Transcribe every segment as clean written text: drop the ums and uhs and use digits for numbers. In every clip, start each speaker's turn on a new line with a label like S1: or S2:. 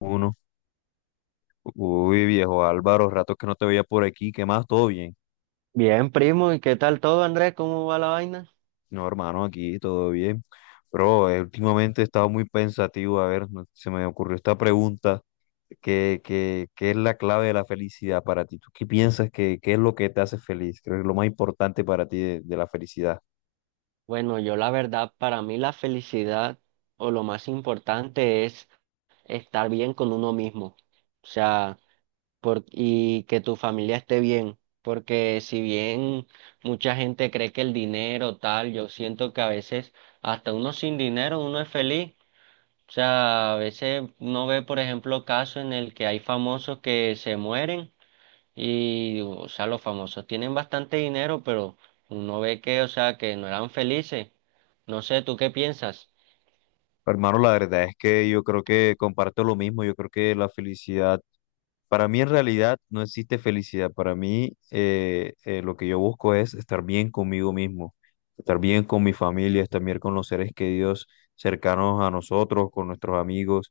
S1: Uno. Uy, viejo Álvaro, rato que no te veía por aquí, ¿qué más? ¿Todo bien?
S2: Bien, primo, ¿y qué tal todo, Andrés? ¿Cómo va la vaina?
S1: No, hermano, aquí todo bien. Pero últimamente he estado muy pensativo, a ver, se me ocurrió esta pregunta, ¿qué es la clave de la felicidad para ti? ¿Tú qué piensas que qué es lo que te hace feliz? Creo que es lo más importante para ti de la felicidad.
S2: Bueno, yo la verdad, para mí la felicidad o lo más importante es estar bien con uno mismo, o sea, y que tu familia esté bien, porque si bien mucha gente cree que el dinero tal, yo siento que a veces hasta uno sin dinero uno es feliz, o sea, a veces uno ve, por ejemplo, casos en el que hay famosos que se mueren. Y, o sea, los famosos tienen bastante dinero, pero uno ve que, o sea, que no eran felices. No sé, ¿tú qué piensas?
S1: Hermano, la verdad es que yo creo que comparto lo mismo, yo creo que la felicidad. Para mí en realidad no existe felicidad. Para mí lo que yo busco es estar bien conmigo mismo, estar bien con mi familia, estar bien con los seres queridos cercanos a nosotros, con nuestros amigos.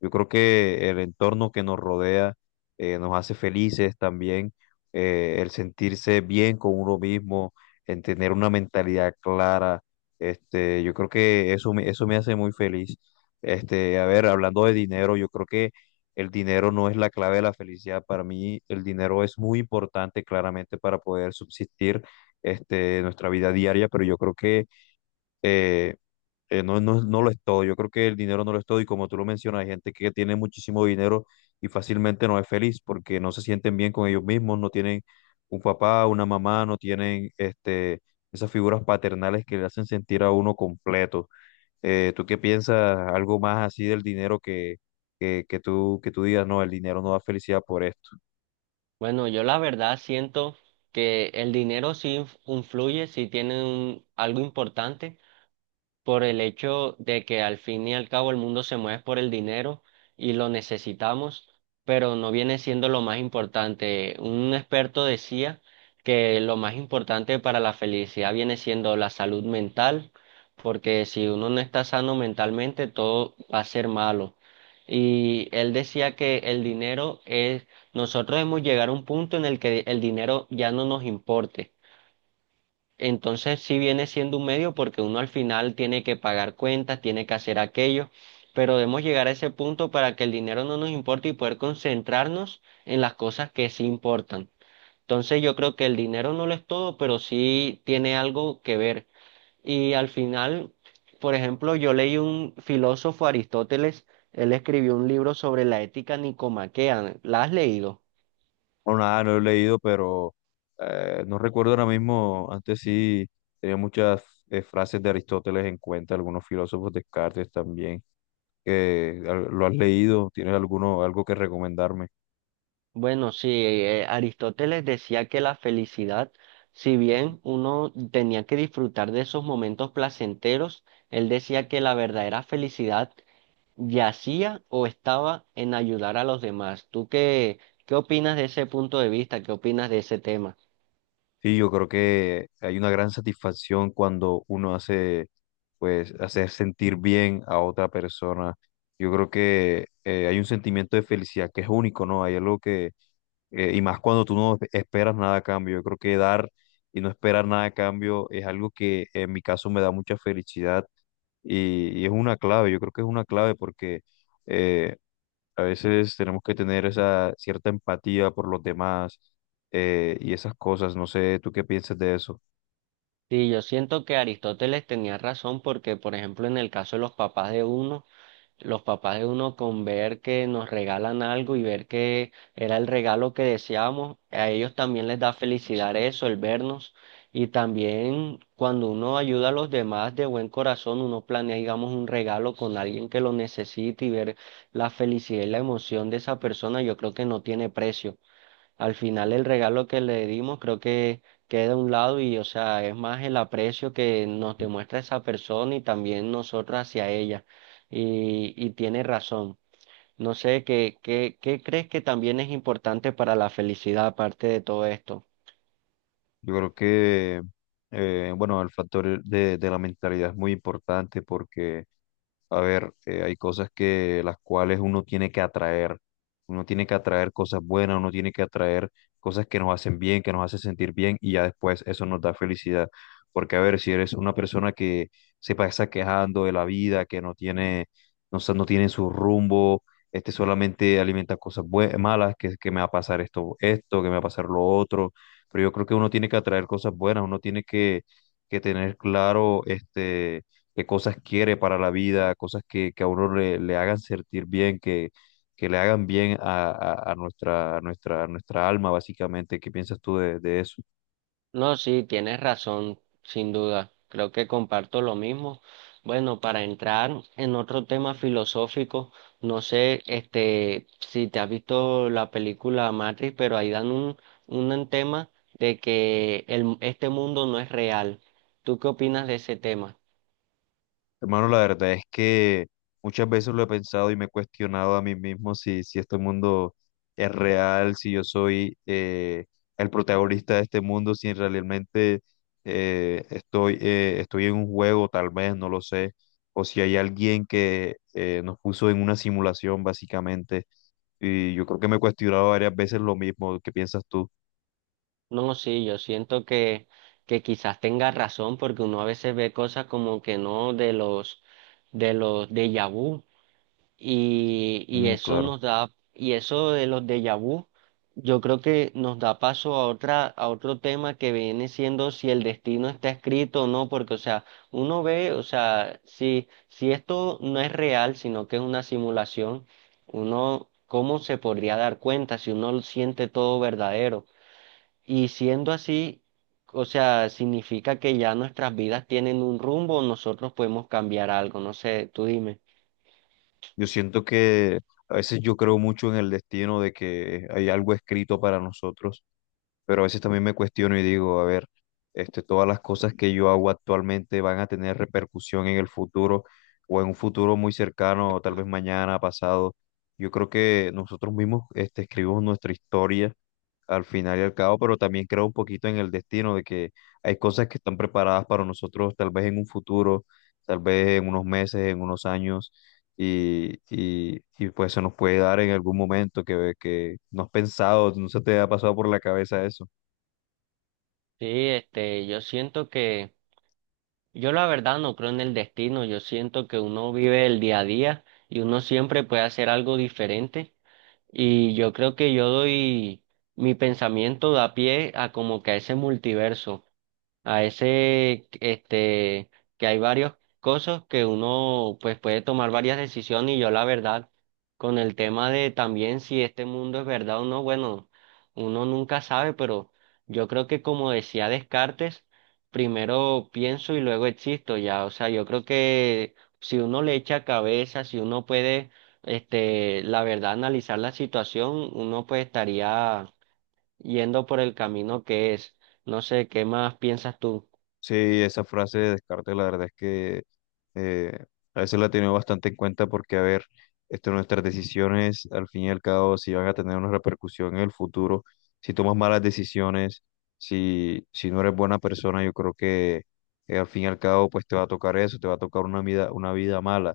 S1: Yo creo que el entorno que nos rodea nos hace felices también, el sentirse bien con uno mismo, en tener una mentalidad clara. Este, yo creo que eso me hace muy feliz. Este, a ver, hablando de dinero, yo creo que el dinero no es la clave de la felicidad. Para mí, el dinero es muy importante claramente para poder subsistir este, nuestra vida diaria, pero yo creo que eh, no, no lo es todo. Yo creo que el dinero no lo es todo y como tú lo mencionas, hay gente que tiene muchísimo dinero y fácilmente no es feliz porque no se sienten bien con ellos mismos, no tienen un papá, una mamá, no tienen este, esas figuras paternales que le hacen sentir a uno completo. ¿Tú qué piensas? Algo más así del dinero que tú digas, no, el dinero no da felicidad por esto.
S2: Bueno, yo la verdad siento que el dinero sí influye, sí tiene algo importante por el hecho de que al fin y al cabo el mundo se mueve por el dinero y lo necesitamos, pero no viene siendo lo más importante. Un experto decía que lo más importante para la felicidad viene siendo la salud mental, porque si uno no está sano mentalmente, todo va a ser malo. Y él decía que el dinero es, nosotros hemos llegado a un punto en el que el dinero ya no nos importe, entonces sí viene siendo un medio porque uno al final tiene que pagar cuentas, tiene que hacer aquello, pero debemos llegar a ese punto para que el dinero no nos importe y poder concentrarnos en las cosas que sí importan. Entonces yo creo que el dinero no lo es todo, pero sí tiene algo que ver. Y al final, por ejemplo, yo leí un filósofo, Aristóteles. Él escribió un libro sobre la ética nicomaquea. ¿La has leído?
S1: O nada, no lo he leído, pero no recuerdo ahora mismo, antes sí tenía muchas frases de Aristóteles en cuenta, algunos filósofos Descartes también, que lo has leído, tienes alguno, algo que recomendarme.
S2: Bueno, sí, Aristóteles decía que la felicidad, si bien uno tenía que disfrutar de esos momentos placenteros, él decía que la verdadera felicidad yacía o estaba en ayudar a los demás. ¿Tú qué opinas de ese punto de vista? ¿Qué opinas de ese tema?
S1: Sí, yo creo que hay una gran satisfacción cuando pues, hacer sentir bien a otra persona. Yo creo que hay un sentimiento de felicidad que es único, ¿no? Hay algo que y más cuando tú no esperas nada a cambio. Yo creo que dar y no esperar nada a cambio es algo que en mi caso me da mucha felicidad y es una clave, yo creo que es una clave porque eh, a veces tenemos que tener esa cierta empatía por los demás y esas cosas. No sé, ¿tú qué piensas de eso?
S2: Sí, yo siento que Aristóteles tenía razón porque, por ejemplo, en el caso de los papás de uno, los papás de uno, con ver que nos regalan algo y ver que era el regalo que deseábamos, a ellos también les da felicidad eso, el vernos. Y también cuando uno ayuda a los demás de buen corazón, uno planea, digamos, un regalo con alguien que lo necesite y ver la felicidad y la emoción de esa persona, yo creo que no tiene precio. Al final el regalo que le dimos creo que queda a un lado y, o sea, es más el aprecio que nos demuestra esa persona y también nosotros hacia ella. Y tiene razón. No sé, ¿qué crees que también es importante para la felicidad aparte de todo esto?
S1: Yo creo que, bueno, el factor de la mentalidad es muy importante porque, a ver, hay cosas que las cuales uno tiene que atraer. Uno tiene que atraer cosas buenas, uno tiene que atraer cosas que nos hacen bien, que nos hacen sentir bien y ya después eso nos da felicidad. Porque, a ver, si eres una persona que se pasa quejando de la vida, que no tiene, no tiene su rumbo, este solamente alimenta malas, que me va a pasar esto, esto, que me va a pasar lo otro, pero yo creo que uno tiene que atraer cosas buenas, que tener claro este, qué cosas quiere para la vida, cosas que a uno le hagan sentir bien, que le hagan bien a, a nuestra alma, básicamente. ¿Qué piensas tú de eso?
S2: No, sí, tienes razón, sin duda. Creo que comparto lo mismo. Bueno, para entrar en otro tema filosófico, no sé, este, si te has visto la película Matrix, pero ahí dan un tema de que este mundo no es real. ¿Tú qué opinas de ese tema?
S1: Hermano, la verdad es que muchas veces lo he pensado y me he cuestionado a mí mismo si, si este mundo es real, si yo soy el protagonista de este mundo, si realmente estoy en un juego, tal vez, no lo sé, o si hay alguien que nos puso en una simulación, básicamente. Y yo creo que me he cuestionado varias veces lo mismo. ¿Qué piensas tú?
S2: No, sí, yo siento que quizás tengas razón, porque uno a veces ve cosas como que no de los déjà vu. Y
S1: Mm,
S2: eso
S1: claro.
S2: nos da, y eso de los déjà vu, yo creo que nos da paso a a otro tema que viene siendo si el destino está escrito o no, porque, o sea, uno ve, o sea, si esto no es real, sino que es una simulación, uno, ¿cómo se podría dar cuenta si uno lo siente todo verdadero? Y siendo así, o sea, significa que ya nuestras vidas tienen un rumbo, nosotros podemos cambiar algo, no sé, tú dime.
S1: Yo siento que a veces yo creo mucho en el destino de que hay algo escrito para nosotros, pero a veces también me cuestiono y digo, a ver, este, todas las cosas que yo hago actualmente van a tener repercusión en el futuro o en un futuro muy cercano, o tal vez mañana, pasado. Yo creo que nosotros mismos, este, escribimos nuestra historia al final y al cabo, pero también creo un poquito en el destino de que hay cosas que están preparadas para nosotros tal vez en un futuro, tal vez en unos meses, en unos años y, pues se nos puede dar en algún momento que no has pensado, no se te ha pasado por la cabeza eso.
S2: Sí, este, yo siento que, yo la verdad no creo en el destino, yo siento que uno vive el día a día y uno siempre puede hacer algo diferente y yo creo que yo doy mi pensamiento, da pie a como que a ese multiverso, a ese, este, que hay varios cosas que uno pues puede tomar varias decisiones y yo la verdad, con el tema de también si este mundo es verdad o no, bueno, uno nunca sabe, pero yo creo que como decía Descartes, primero pienso y luego existo ya, o sea, yo creo que si uno le echa cabeza, si uno puede, este, la verdad, analizar la situación, uno pues estaría yendo por el camino que es. No sé, ¿qué más piensas tú?
S1: Sí, esa frase de descarte, la verdad es que eh, a veces la he tenido bastante en cuenta porque, a ver, este, nuestras decisiones, al fin y al cabo, si van a tener una repercusión en el futuro, si tomas malas decisiones, si no eres buena persona, yo creo que al fin y al cabo, pues te va a tocar eso, te va a tocar una vida mala.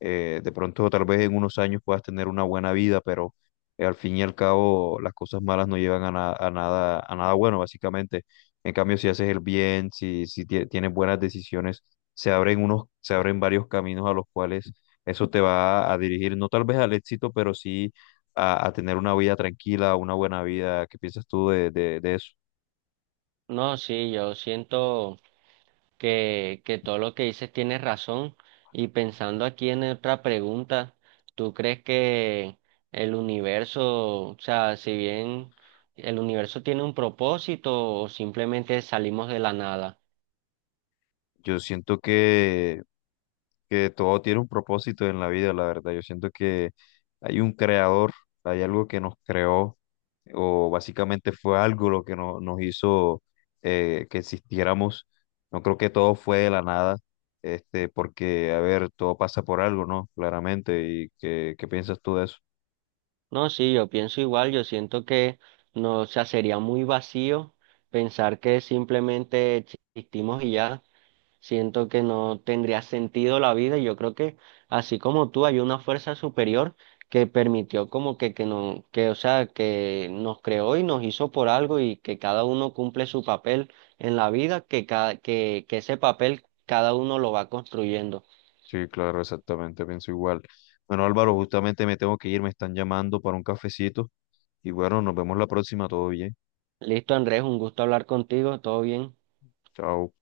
S1: De pronto, tal vez en unos años puedas tener una buena vida, pero al fin y al cabo, las cosas malas no llevan a, a nada bueno, básicamente. En cambio, si haces el bien, si, si tie- tienes buenas decisiones, se abren varios caminos a los cuales eso te va a dirigir, no tal vez al éxito, pero sí a tener una vida tranquila, una buena vida. ¿Qué piensas tú de eso?
S2: No, sí, yo siento que todo lo que dices tienes razón. Y pensando aquí en otra pregunta, ¿tú crees que el universo, o sea, si bien el universo tiene un propósito o simplemente salimos de la nada?
S1: Yo siento que todo tiene un propósito en la vida, la verdad. Yo siento que hay un creador, hay algo que nos creó, o básicamente fue algo lo que nos hizo que existiéramos. No creo que todo fue de la nada, este, porque, a ver, todo pasa por algo, ¿no? Claramente. ¿Y qué piensas tú de eso?
S2: No, sí, yo pienso igual, yo siento que no, o sea, sería muy vacío pensar que simplemente existimos y ya. Siento que no tendría sentido la vida y yo creo que así como tú, hay una fuerza superior que permitió como que no, que, o sea, que nos creó y nos hizo por algo y que cada uno cumple su papel en la vida, que ese papel cada uno lo va construyendo.
S1: Sí, claro, exactamente, pienso igual. Bueno, Álvaro, justamente me tengo que ir, me están llamando para un cafecito. Y bueno, nos vemos la próxima, todo bien.
S2: Listo, Andrés, un gusto hablar contigo, todo bien.
S1: Chao.